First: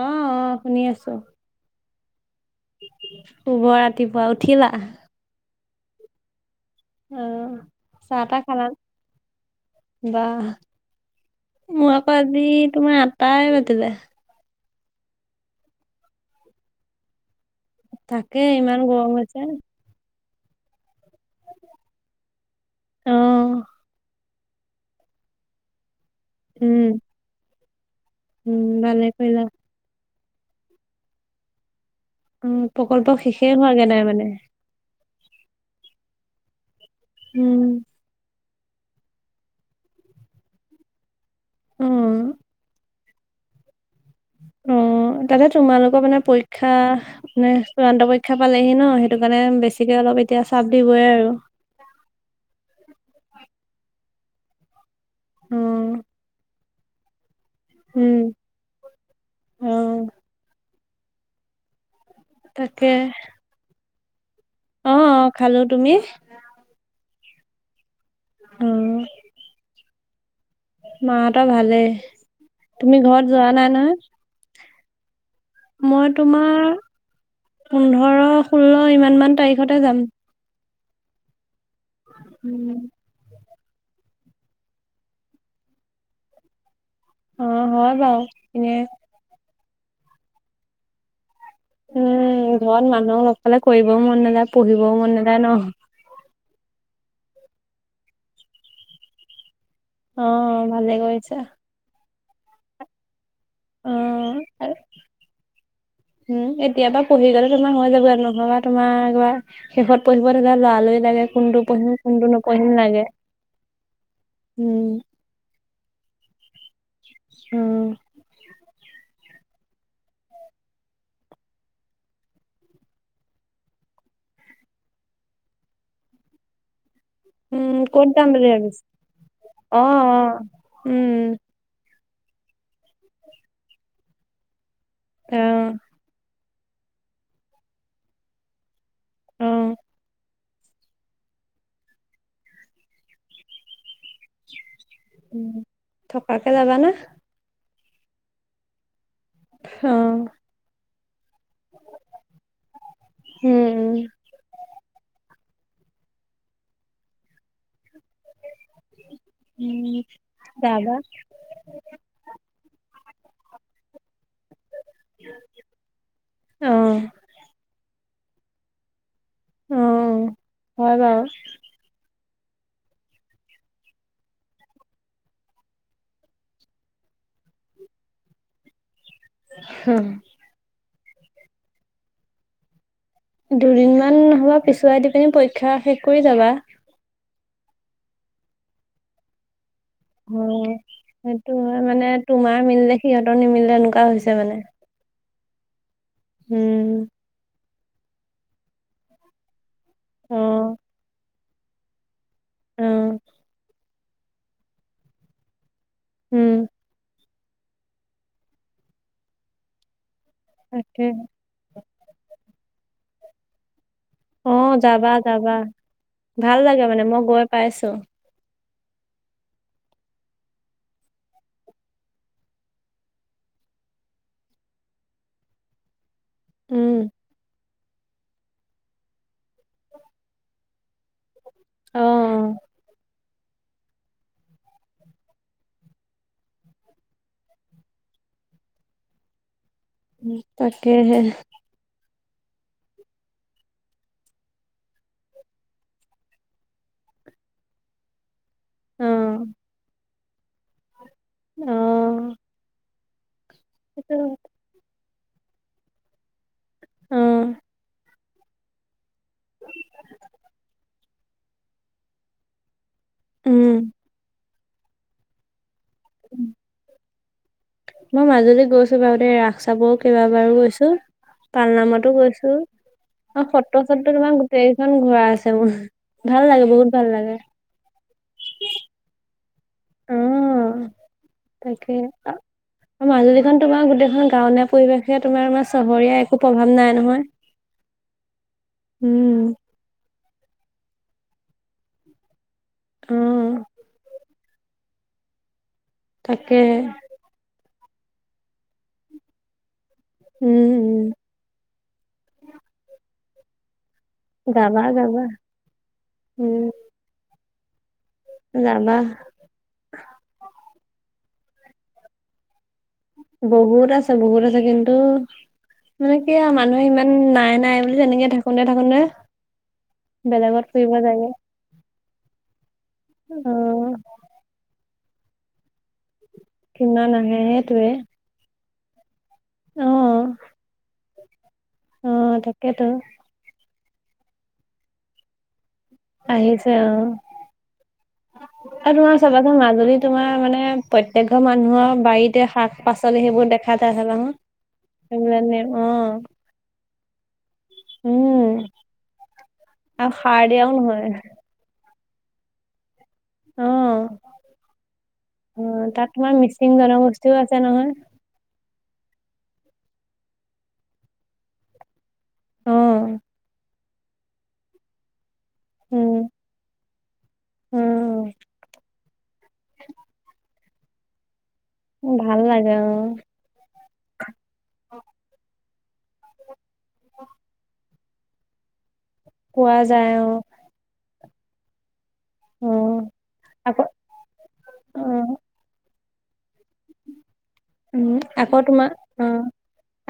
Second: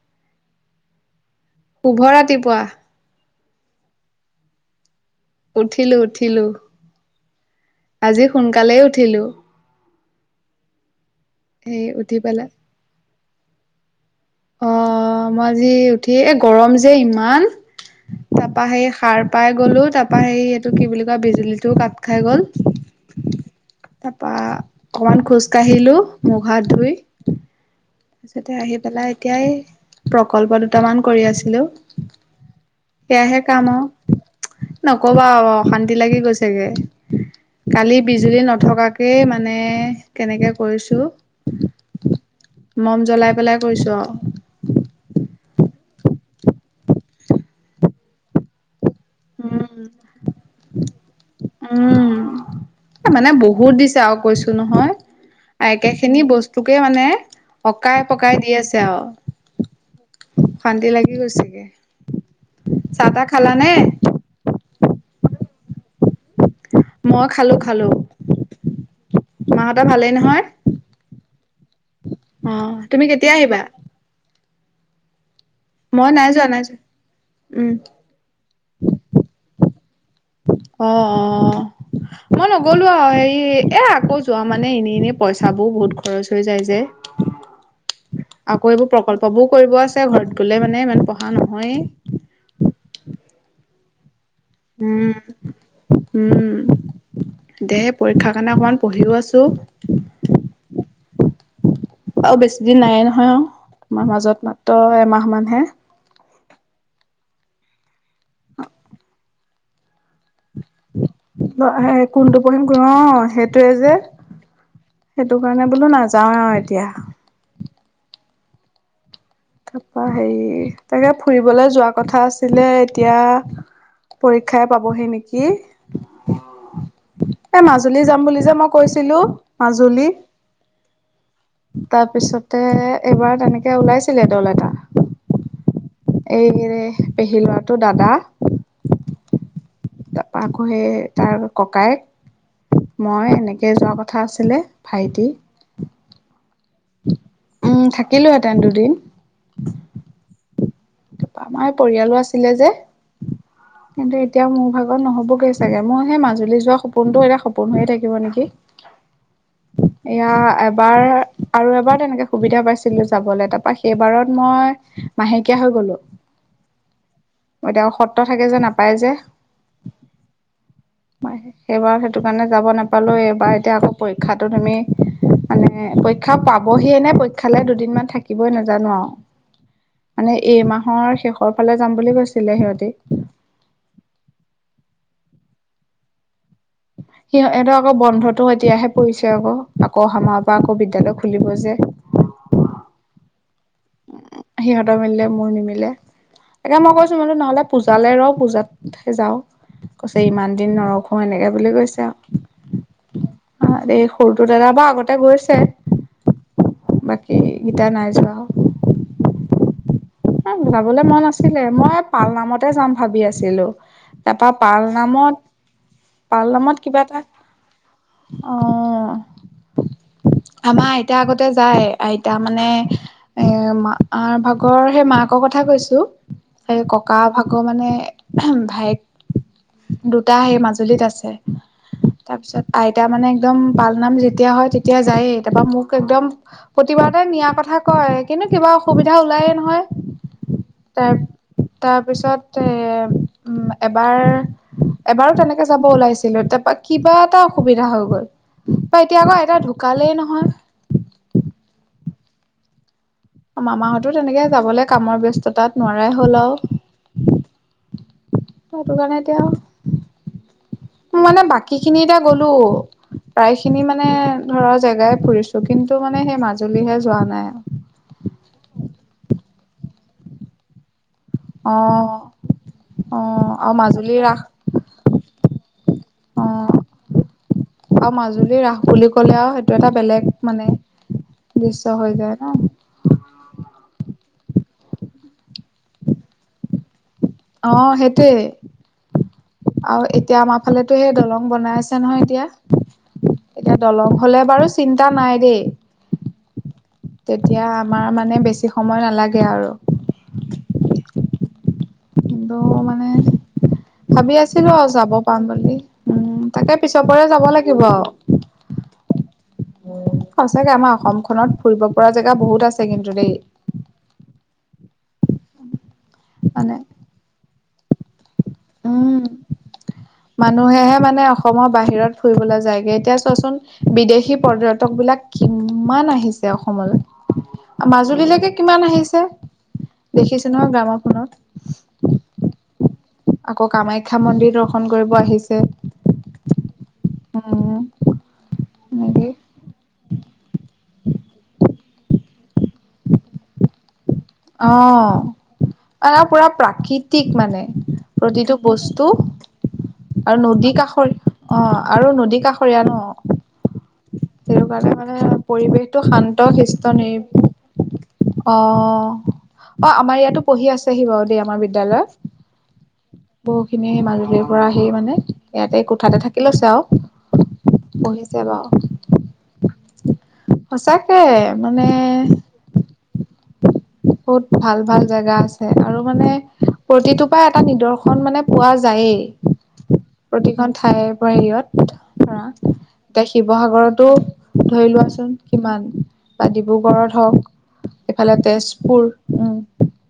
আ অ শুনি আছো শুভ ৰাতিপুৱা শুভ ৰাতিপুৱা উঠিলা উঠিলো উঠিলো অ আজি সোনকালেই উঠিলো বাহ সেই মই আকৌ উঠি আজি পেলাই তোমাৰ আঠতাই বাজিলে অ মই আজি উঠি এ গৰম যে ইমান তাকে তাপা ইমান সেই গৰম সাৰ হৈছে পাই গ'লো তা- তাপা সেই এইটো কি বুলি কয় বিজুলীটো কাত খাই গল। অ বা অকমান খোজ কাঢ়িলো মুখ হাত উম ধুই। তাৰপিছতে উম আহি ভালে পেলাই কৰিলা এতিয়াই প্ৰকল্প দুটামান কৰি আছিলো। উম প্ৰকল্প সেয়াহে শেষেই কাম আৰু হোৱাগে নাই মানে নক'বা অশান্তি লাগি গৈছেগে উম কালি বিজুলী ন- নথকাকেই মানে কেনেকে কৰিছো। উম মম জ্বলাই পেলাই কৰিছোঁ আৰু। অ তাতে তোমালোকৰ মানে পৰীক্ষা মানে চূড়ান্ত পৰীক্ষা পালেহি ন সেইটো কাৰণে উম, বেছিকে অলপ এতিয়া চাপ দিবই আৰু উম মানে বহুত দিছে আৰু কৈছো নহয়। অ একেখিনি বস্তুকে মানে। অকাই উম পকাই দি আছে আৰু অ অশান্তি লাগি গৈছেগে। তাকে চাহ তাহ খালানে। অ অ খালো তুমি। মই খালো খালো অ মাঁহতৰ ভালেই নহয়। মাহঁতৰ ভালেই অ', তুমি কেতিয়া ঘৰত যোৱা আহিবা? নাই নহয়্ মই নাই যোৱা তোমাৰ নাই যোৱা। উম, পোন্ধৰ ষোল্ল ইমান মান তাৰিখতে যাম। অ অ মই নগলো আৰু হেৰি। এ আকৌ যোৱা মানে এনেই এনেই পইচাবোৰ বহুত খৰচ হৈ যায় যে। অ' হয় বাৰু এনে আকৌ এইবোৰ প্ৰকল্পবোৰ। কৰিব আছে ঘৰত গলে মানে ইমান পঢ়া নহয়ে। ফলে কৰিবও মন নাযায় পঢ়িবও মন নাযায় ন। উম। দে পৰীক্ষা কাৰণে অকমান পঢ়িও আছো। অ' ভালে কৰিছা। আৰু বেছি দিন নাইে নহয় অ তোমাৰ মাজত অ' মাত্ৰ এমাহ মানহে। এতিয়া পৰা পঢ়ি গ'লে তোমাৰ হৈ যাব আৰু নহয়বা তোমাৰ একেবাৰ শেষত পঢ়ি। কব স লৰা লই লাগে কুনতো পঢ়িম কুনতো কোনটো পঢ়িম নপহিম কোন অ লাগে। সেইটোৱে যে উম, সেইটো কাৰণে বোলো নাযাওৱে আৰু এতিয়া। উম। তাপা হেৰি তাকে ফুৰিবলৈ যোৱা কথা আছিলে এতিয়া। পৰীক্ষাই পাবহি নেকি। এ উম, মাজুলী ক'ত যাম বুলি যে মই ভাবিছা? কৈছিলো অ', মাজুলী। অ'। উম, তাৰপিছতে এইবাৰ তেনেকে ওলাইছিলে দল এটা। অহ। এই পেহী লৰাটো দাদা। অ। তাপ আকৌ সেই তাৰ ককায়েক মই এনেকে যোৱা কথা আছিলে। ভাইটি উম থকাকে যাবানে। উম থাকিলো হেঁতেন দুদিন। অহ। তাপা আমাৰ এই পৰিয়ালো আছিলে যে। উম, কিন্তু এতিয়া মোৰ ভাগত নহ'বগৈ চাগে মোৰ সেই মাজুলী যোৱা সপোনতটো এতিয়া সপোন হৈয়ে থাকে। থাকিব নেকি। উম। এয়া তাৰপা এবাৰ আৰু এবাৰ তেনেকে সুবিধা পাইছিলো যাবলৈ তাপা সেইবাৰত মই। মাহেকীয়া হৈ গলো অ', এতিয়া সত্ৰ থাকে যে নাপায় যে। অহ। সেইবাৰ সেইটো কাৰণে যাব নাপালো এইবাৰ এতিয়া আকৌ পৰীক্ষাটো তুমি। মানে পৰীক্ষা পাবহিয়ে নে পৰীক্ষালৈ দুদিনমান থাকিবই নাজানো আৰু। হুম। অ শেষৰ ফালে যাম বুলি কৈছিলে সিহঁতি। দুদিনমান নহবা পিছুৱাই দি পিনি পৰীক্ষা শেষ কৰি যাবা। সিহতৰ আকৌ বন্ধতো এতিয়াহে পৰিছে আকৌ। আকৌ অহা মাহৰ অ পৰা আকৌ বিদ্যালয় খুলিব সেইটো যে। হয় মানে তোমাৰ মিলিলে। সিহঁতৰ নিমিলে এনেকুৱা হৈছে মানে। সিহঁতৰ মিলিলে মোৰ নিমিলে তাকে উম, মই কৈছো মো নহলে পূজালৈ ৰওঁ পূজাতহে যাও। কৈছে ইমান দিন অ', নৰখোওঁ এনেকৈ বুলি কৈছে আৰু। অ। দেই সৰুটো দাদা বা আগতে গৈছে। উম। বাকী গিটা নাই যোৱা। যাবলৈ তাকে মন আছিলে মই পাল নামতে যাম ভাবি আছিলো। তাৰপা অ', পাল যাবা নামত যাবা। পাল ভাল নামত লাগে কিবা মানে এটা মই গৈ পাইছোঁ, অ আমাৰ আইতা আগতে যায় আইতা মানে এ মাৰ ভাগৰ সেই মাক মাকক কৈছো সেৰি উম, ককা ভাগৰ মানে ভাইেক দুটা হেই মাজুলীত আছে। অ', অ', তাৰপিছত আইতা মানে একদম পালনাম যেতিয়া হয় তেতিয়া যায়েই তাৰাপা মোক একদম প্ৰতিবাৰতে নিয়াৰ কথা কয় কিন্তু কিবা অসুবিধা ওলায়ে নহয়। তাৰ তাকেহে তাৰপিছত এবাৰ এবাৰো তেনেকে যাব ওলাইছিলো তাৰপা কিবা এটা অসুবিধা হৈ গল বা এতিয়া আকৌ অ', এটা ঢুকালেই নহয়। অহ মামাহঁতো তেনেকে যাবলৈ কামৰ ব্যস্ততাত নোৱাৰাই হল আৰু অ', সেইটো কাৰণে এতিয়া [unintelligible] মানে বাকী খিনি এতিয়া গ'লো প্ৰায় খিনি উম। মানে ধৰ জেগাই ফুৰিছো কিন্তু মানে সেই মাজুলীহে যোৱা নাই। মই মাজুলীত গৈছো বাৰু দে ৰাস চাবৰও কেইবাবাৰো গৈছো। অ পালনামতো গৈছো অ আৰু সত্ৰ চত্ৰ মাজুলী তোমাৰ ৰাস গোটেইকেইখন ঘোঁৰা আছে মোৰ অ ভাল লাগে বহুত ভাল লাগে। মাজুলী ৰাস বুলি কয় এইটো এটা বেলেগ মানে অ', দৃশ্য তাকে হৈ যায় ন মাজুলীখন তোমাৰ গোটেইখন গাও পৰিৱেশে তোমাৰ আমাৰ চহৰীয়া একো প্ৰভাৱ নাই নহয়। অ সেইটোৱে উম, আৰু এতিয়া আমাৰ ফালেতো সেই দলং বনাই আছে নহয় এতিয়া অ', এতিয়া দলং হ'লে বাৰু চিন্তা নাই দেই। তাকেহে তেতিয়া আমাৰ মানে বেছি সময় নালাগে আৰু উম উম কিন্তু মানে ভাবি আছিলো যাবা আৰু যাব যাবা পাম বুলি উ উম, তাকে পিছ পৰে যাব লাগিব আও যাবা উ সঁচাকে আমাৰ অসমখনত ফুৰিব পৰা জেগা বহুত আছে কিন্তু দেই বহুত আছে বহুত আছে কিন্তু মানে কি আৰু মানে মানুহে ইমান নাই নাই বুলি তেনেকে থাকোতে থাকোতে উম [unintelligible] বেলেগত ফুৰিব মানুহেহে মানে যায়গে অসমৰ বাহিৰত ফুৰিবলৈ যায়গে এতিয়া অ'। চোৱাচোন বিদেশী পৰ্যটক বিলাক কিমান আহিছে কিমান আহে সেইটোৱে অসমলৈ মাজুলীলৈকে কিমান আহিছে অ দেখিছে নহয় গ্ৰামৰখনত অ তাকেইতো আকৌ কামাখ্যা মন্দিৰ দৰ্শন কৰিব আহিছে আহিছে অ উম আৰু তোমাৰ এনেকে চাবাচোন মাজুলী তোমাৰ মানে প্ৰত্যেক ঘৰ মানুহৰ বাৰীতে শাক পাচলি সেইবোৰ দেখা যায়। অহ সেইবিলাক অ আহ পুৰা প্ৰাকৃতিক মানে প্ৰতিটো উম বস্তু আৰু সাৰ দিয়াও নদী নহয় কাষৰ অ আৰু নদী কাষৰীয়া ন অ সেইটো কাৰণে মানে অ পৰিৱেশটো তাত তোমাৰ শান্ত মিচিং শিষ্ট জনগোষ্ঠীও আছে নহয় নীৰিবিলি অহ অ অ আমাৰ ইয়াতো পঢ়ি আছেহি বাৰু দেই আমাৰ বিদ্যালয়ত অ বহু খিনি সেই মাজুলীৰ পৰা আহি মানে ইয়াতে উম কোঠাতে থাকি লৈছে উম আৰু পঢ়িছে বাও সঁচাকে ভাল লাগে অ বহুত ভাল ভাল জেগা আছে আৰু মানে প্ৰতিটোৰ পৰা এটা নিদৰ্শন এখন মানে পোৱা পোৱা যায়েই যায় অ প্ৰতিখন ঠাইৰ পৰা হেৰিয়ত ধৰা অ এতিয়া আকৌ শিৱসাগৰতো ধৰি অ লোৱাচোন কিমান বা ডিব্ৰুগড়ত হওক উম এইফালে আকৌ তোমাৰ তেজপুৰ অ উম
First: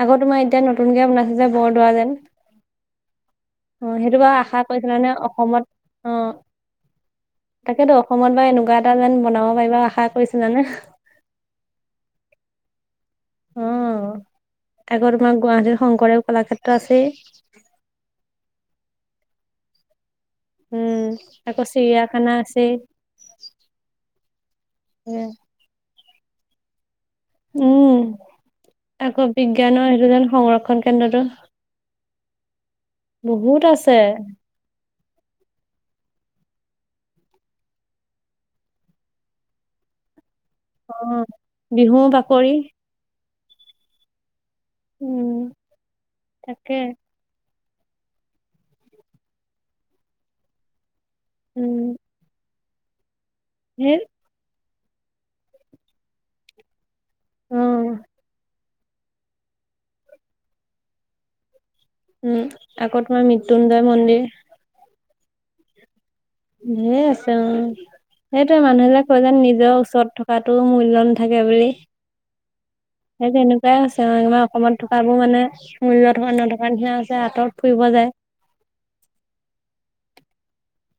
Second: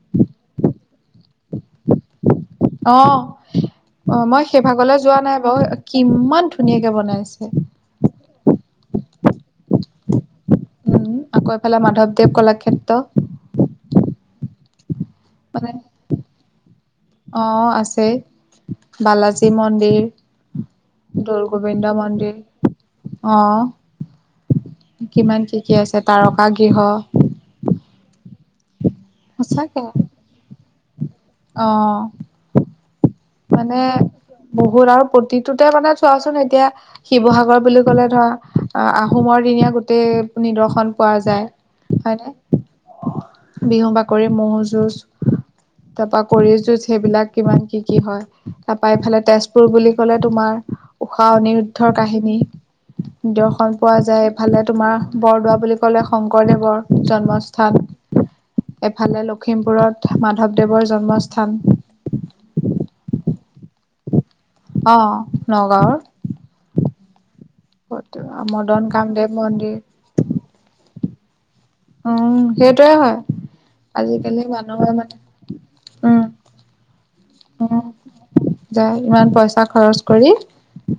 আকৌ তোমাৰ এতিয়া ন নতুনকে বনাইচে যে বৰদোৱা যে অ অ মই সেই ভাগলৈ কৰিছিলানে যোৱা নাই বাৰু অসমত অ কিমান ধুনীয়াকে বনাইছে। তাকেতো অসমত বাৰু এনেকুৱা এটা যেন বনাব পাৰিবা আশা কৰিছিলানে উম আকৌ এফালে মাধৱ দেৱ কলাক্ষেত্ৰ অ আকৌ তোমাৰ মানে গুৱাহাটীৰত শংকৰদেৱ কলাক্ষেত্ৰ আছেই। অ আছে বালাজী মন্দিৰ উম আকৌ দৌৰগোবিন্দ চিৰিয়াখানা মন্দিৰ আছেই আহ কিমান কি কি আছে তাৰকা গৃহ উম আকৌ সঁচাকে বিজ্ঞানৰ সেইটো যেন সংৰক্ষণ কেন্দ্ৰটো অ বহুত মানে আছে বহুত আৰু প্ৰতিটোতে মানে চোৱাচোন এতিয়া শিৱসাগৰ বুলি ক'লে ধৰা আহ আহোমৰ দিনীয়া গোটেই নিদৰ্শন অ পোৱা যায় বিহু বাকৰি হয়নে। বিহু বাকৰি ম'হ যুঁজ উম তাৰ পৰা কৰি তাকে যুঁজ সেইবিলাক কিমান কি কি হয় তাৰপা ইফালে তেজপুৰ বুলি কলে তোমাৰ ঊষা উম অনিৰুদ্ধৰ কাহিনী দৰ্শন পোৱা সেই যায় এইফালে তোমাৰ বৰদোৱা বুলি ক'লে শংকৰদেৱৰ। অ জন্মস্থান এফালে লখিমপুৰত মাধৱদেৱৰ জন্মস্থান। উম আকৌ তোমাৰ মৃত্যুঞ্জয় মন্দিৰ। অ নগাঁৱৰ ধেৰ আছে উম সেইটোয়ে মদন মানুহবিলাক কৈ কামদেৱ যে নিজৰ মন্দিৰ ওচৰত থকাটো মূল্য নেথাকে থাকে বুলি উম সেইটোৱে হয় সেই তেনেকুৱাই আছে আমাৰ আজিকালি অসমত মানুহে থকাবোৰ মানে মূল্য থকা নথকা নিচিনা হৈছে আঁতৰত উ ফুৰিব যায়। যায় ইমান পইচা খৰচ কৰি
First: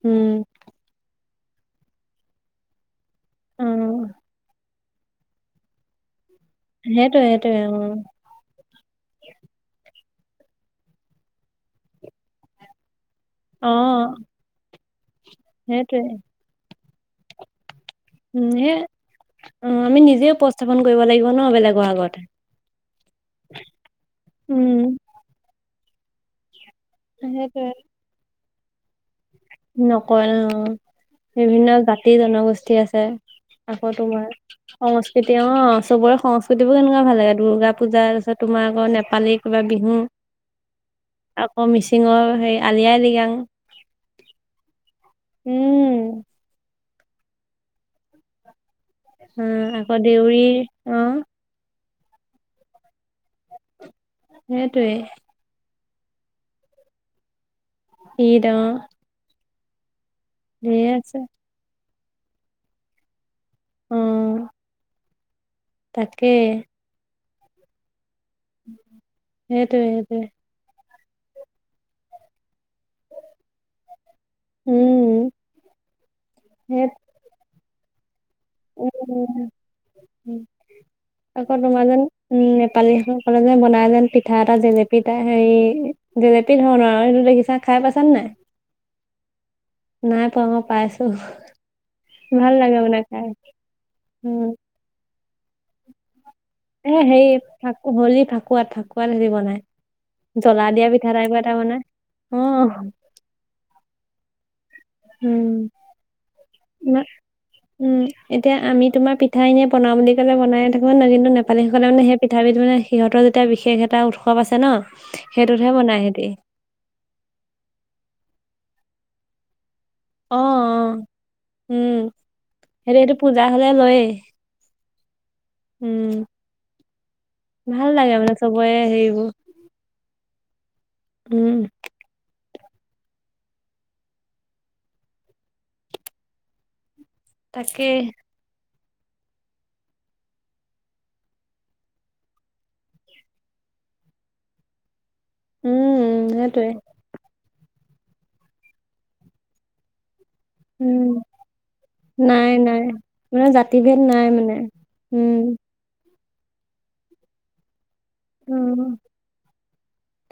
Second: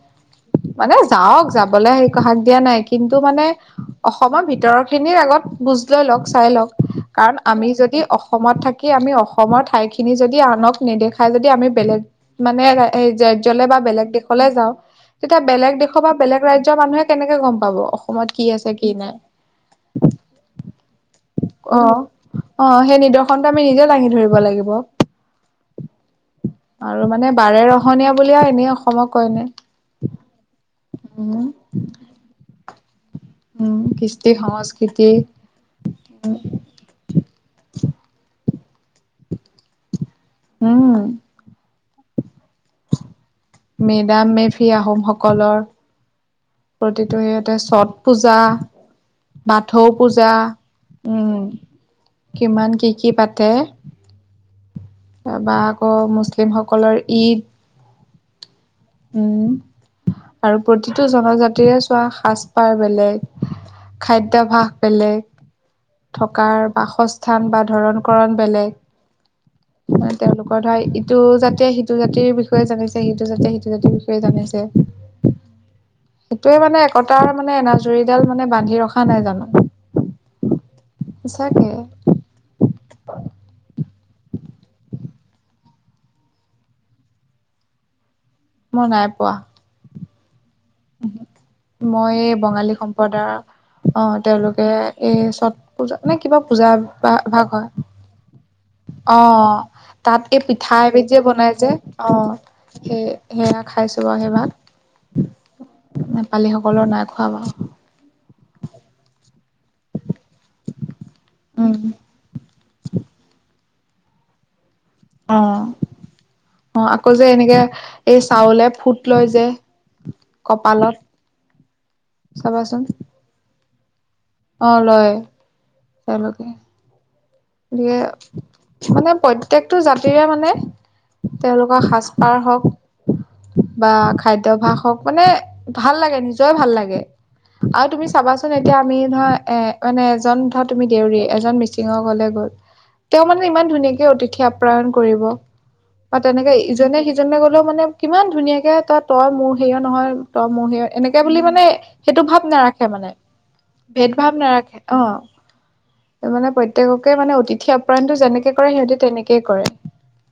উম মানে যাওক যাবলৈ সেই হাক দিয়া নাই কিন্তু মানে অ' অসমৰ ভিতৰত খিনিৰ আগত বুজ লৈ লওক চাই লক সেইটোৱে কাৰণ সেইটোৱে আমি যদি অ' অসমত থাকি আমি অসমৰ ঠাইখিনি খিনি যদি আনক নেদেখাই যদি আমি বেলেগ মানে এই ৰাজ্যলে অ' বা বেলেগ দেশলৈ যাওঁ তেতিয়া বেলেগ দেশৰ সেইটোৱে বা বেলেগ ৰাজ্যৰ মানুহে কেনেকে গম পাব অসমত কি উম আছে সে কি নাই অ আমি নিজে উপস্থাপন কৰিব লাগিব ন অ বেলেগৰ আগত। অ সেই নিদৰ্শনটো আমি নিজেও দাঙি ধৰিব উম লাগিব আৰু মানে বাৰে সেইটোৱে ৰহনীয়া বুলিয় এনেই অসমক কয়নে কয় নো উম বিভিন্ন জাতি জনগোষ্ঠী আছে উম আকৌ তোমাৰ কিস্তি সং সংস্কৃতি অ চবৰে সংস্কৃতি বোৰ কেনেকুৱা ভাল লাগে দুৰ্গা পূজা তাৰপিছত তোমাৰ আকৌ নেপালী কিবা বিহু উম আকৌ মিচিঙৰ হেৰি আলি আাই আলি। মেডাম মেফি আহোমসকলৰ। উম। প্ৰতিটো ইয়াতে ছট পূজা অ' বাথৌ আকৌ পূজা, দেউৰী অ' উম। কিমান কি কি পাতে? সেইটোৱে। অ', মুছলিমসকলৰ ঈদ। ঈদ অ', উম, আৰু ধেৰ প্ৰতিটো আছে জনজাতিৰে চোৱা সাজ পাৰ বেলেগ। অ খাদ্যভাস বেলেগ, তাকে থকাৰ বাসস্থান বা ধৰণ কৰণ বেলেগ, সেইটোৱে সেইটোৱে তেওঁলোকৰ ধৰা সিটো জাতিয়ে সিটো জাতিৰ বিষয়ে জানিছে সিটো জাতিয়ে সিটো জাতিৰ বিষয়ে উম জানিছে। সেইটোৱে মানে সেই একতাৰ মানে এনাজৰীডাল মানে বান্ধি ৰখা নাই উম জানো। আকৌ সঁচাকে তোমাৰ যেন, উম, নেপালী সকলে যে বনাই থাইলেন পিঠা এটা যে পিঠা এটা হেৰি জেলেপি ধৰণৰ আৰু সেইটো দেখিছা খাই পাইছ নে নাই? মই নাই পোৱা। নাই পোৱা মই পাইছো, মই এই ভাল বঙালী লাগে মানে খাই। সম্প্ৰদায়ৰ অ', উম তেওঁলোকে এই চট পূজা নে কি কিবা পূজা এ ভা হেৰি ভাগ হয়, ফাকু হলি ফাকুৱাত ফাকুৱাত হেৰি বনাই অ', তাত এই জ্বলা পিঠা দিয়া এবিধ যে টাইপৰ বনাই এটা যে অ', সে সেয়া খাইছো বাৰু সেইবাৰ। উম নেপালী সকলৰ ইমান নাই খোৱা মই। উম, এতিয়া আমি তোমাৰ পিঠা এনে বনাওঁ বুলি ক'লে বনাই থাকো [unintelligible] কিন্তু উম নেপালীসকলে মানে সেই পিঠাবধ মানে সিহঁতৰ যেতিয়া বিশেষ এটা উৎসৱ আছে ন? সেইটোতহে অ', বনাই সিহঁতি অ', আকৌ যে এনেকে, এই চাউলে ফুট লয় যে। অ', কপালত অ', উম, চাবাচোন সেইটো সেইটো পূজা হলে লয়ে। অ', লয় তেওঁলোকে। ভাল গতিকে লাগে মানে চবৰে মানে হেৰিবোৰ প্ৰত্যেকটো জাতিৰে মানে উম, তেওঁলোকৰ সাজ পাৰ হওঁক বা খাদ্যভাস হওক মানে ভাল লাগে নিজৰ ভাল লাগে। তাকে আৰু তুমি চাবাচোন এ এতিয়া আমি ধৰা এ মানে এজন ধৰা তুমি দেউৰী এজন মিচিঙক গ'লে তেওঁ মানে ইমান ধুনীয়াকে অতিথি আপ্ৰায়ন কৰিব, উম, বা উম, তেনেকে সেইটোৱে ইজনে সিজন [unintelligible] মানে কিমান ধুনীয়াকে তই মোৰ হেৰিয় নহয়। তই মোৰ সেয়ে উম, এনেকে বুলি মানে সেইটো ভাৱ নাই নাই নাৰাখে মানে জাতিভেদ ভেদ নাই ভাৱ মানে নাৰাখে অ', উম, মানে প্ৰত্যেককে মানে অতিথি আপ প্ৰায়নটো যেনেকে কৰে অ', সিহঁতে তেনেকেই কৰে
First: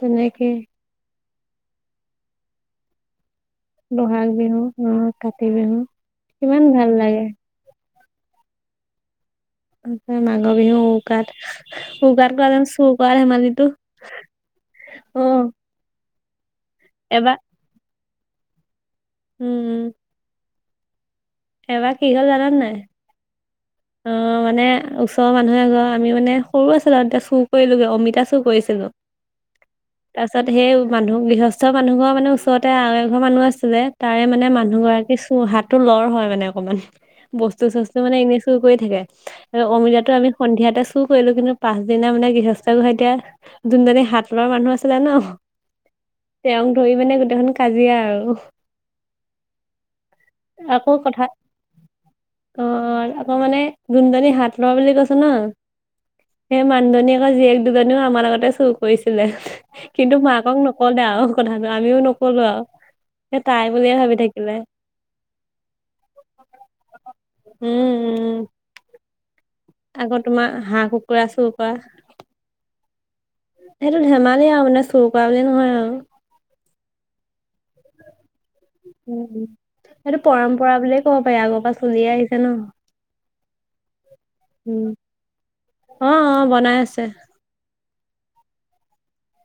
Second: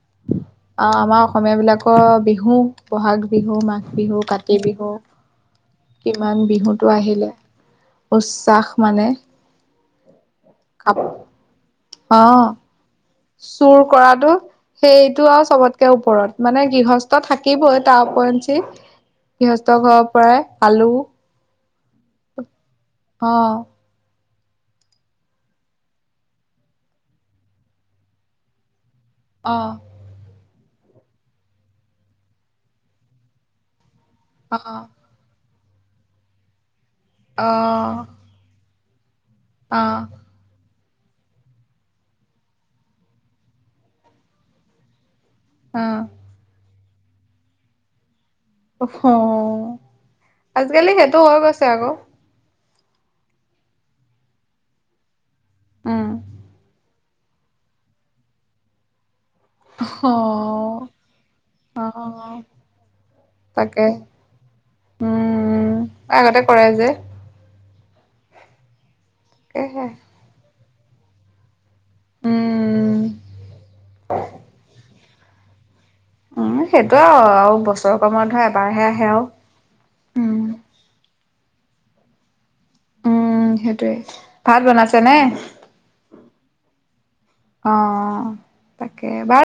তেনেকে আমাৰ সময়বিলাকৰ বিহু বহাগ বিহু মাঘ বিহু, বহাগ কাতি বিহু, অ', কাতি বিহু কিমান ভাল বিহুটো লাগে আহিলে। উচ্চ্বাস মানে। মাঘৰ বিহু কাপ উৰুকাত- অ উৰুকাত চোৰ চুৰ কৰাটো সেইটো আৰু চবতকে ওপৰত। মানে গৃহস্থ এবাৰ থাকিবই তাৰ ওপৰত যে উম গৃহস্থক ঘৰৰ পৰাই আলু এবাৰ কি হল জানা নে নাই? অ অ', মানে ওচৰৰ মানুহ এঘৰ আমি মানে সৰু আছিলো আৰু এতিয়া চুৰ কৰি লৈ অমিতা চুৰ কৰিছিলো। অ', তাৰ পিছত সেই মানুহ গৃহস্থ মানুহ ঘৰ মানে ওচৰতে আৰু এঘৰ মানুহ আছিলে। তাৰে মানে অ মানুহ গৰাকী চু হাতটো লৰ হয় মানে অকণমান, অ বস্তু চস্তু মানে এনে কৈ থাকে আৰু অ অমিতাতো আমি সন্ধিয়াতে টো কৰিলো কিন্তু পাছদিনা মানে গৃহস্থ ঘৰ এতিয়া যুনজনী হাত লৰ মানুহ আছিলে ন' অ', তেওঁক ধৰি মানে গোটেইখন কাজিয়া আৰু অহ- ঔ আজিকালি সেইটো হৈ গৈছে আকৌ। অহ, আকৌ মানে জোনজনী হাতলৰ বুলি কৈছো ন' উম সেই মানুহজনী তা জীয়েক দুজনীও আমাৰ আগতে চুৰ কৰিছে। [unintelligible] অ কিন্তু মাকক নকলে আৰু কথাটো অ আমিও নকলো আৰু। সেই তাই তাকে বুলিয়ে ভাবি থাকিলে উম আগতে কৰে যে উম। উম তাকেহে আকৌ তোমাৰ হাঁহ, কুকুৰা চুৰ কৰা। উম চৌকা বুলি নহয় আৰু। উম সেইটো আৰু আৰু বছৰৰ গৰম বন্ধ এবাৰ এবাৰহে আহে উম সেইটো পৰম্পৰা বুলিয়ে ক'ব পাৰি আগৰ পৰা চলিয়ে আহিছে ন উম সেইটোৱে ভাত বনাইছে নে অহ অহ বনাই আছে অহ তাকে বাৰু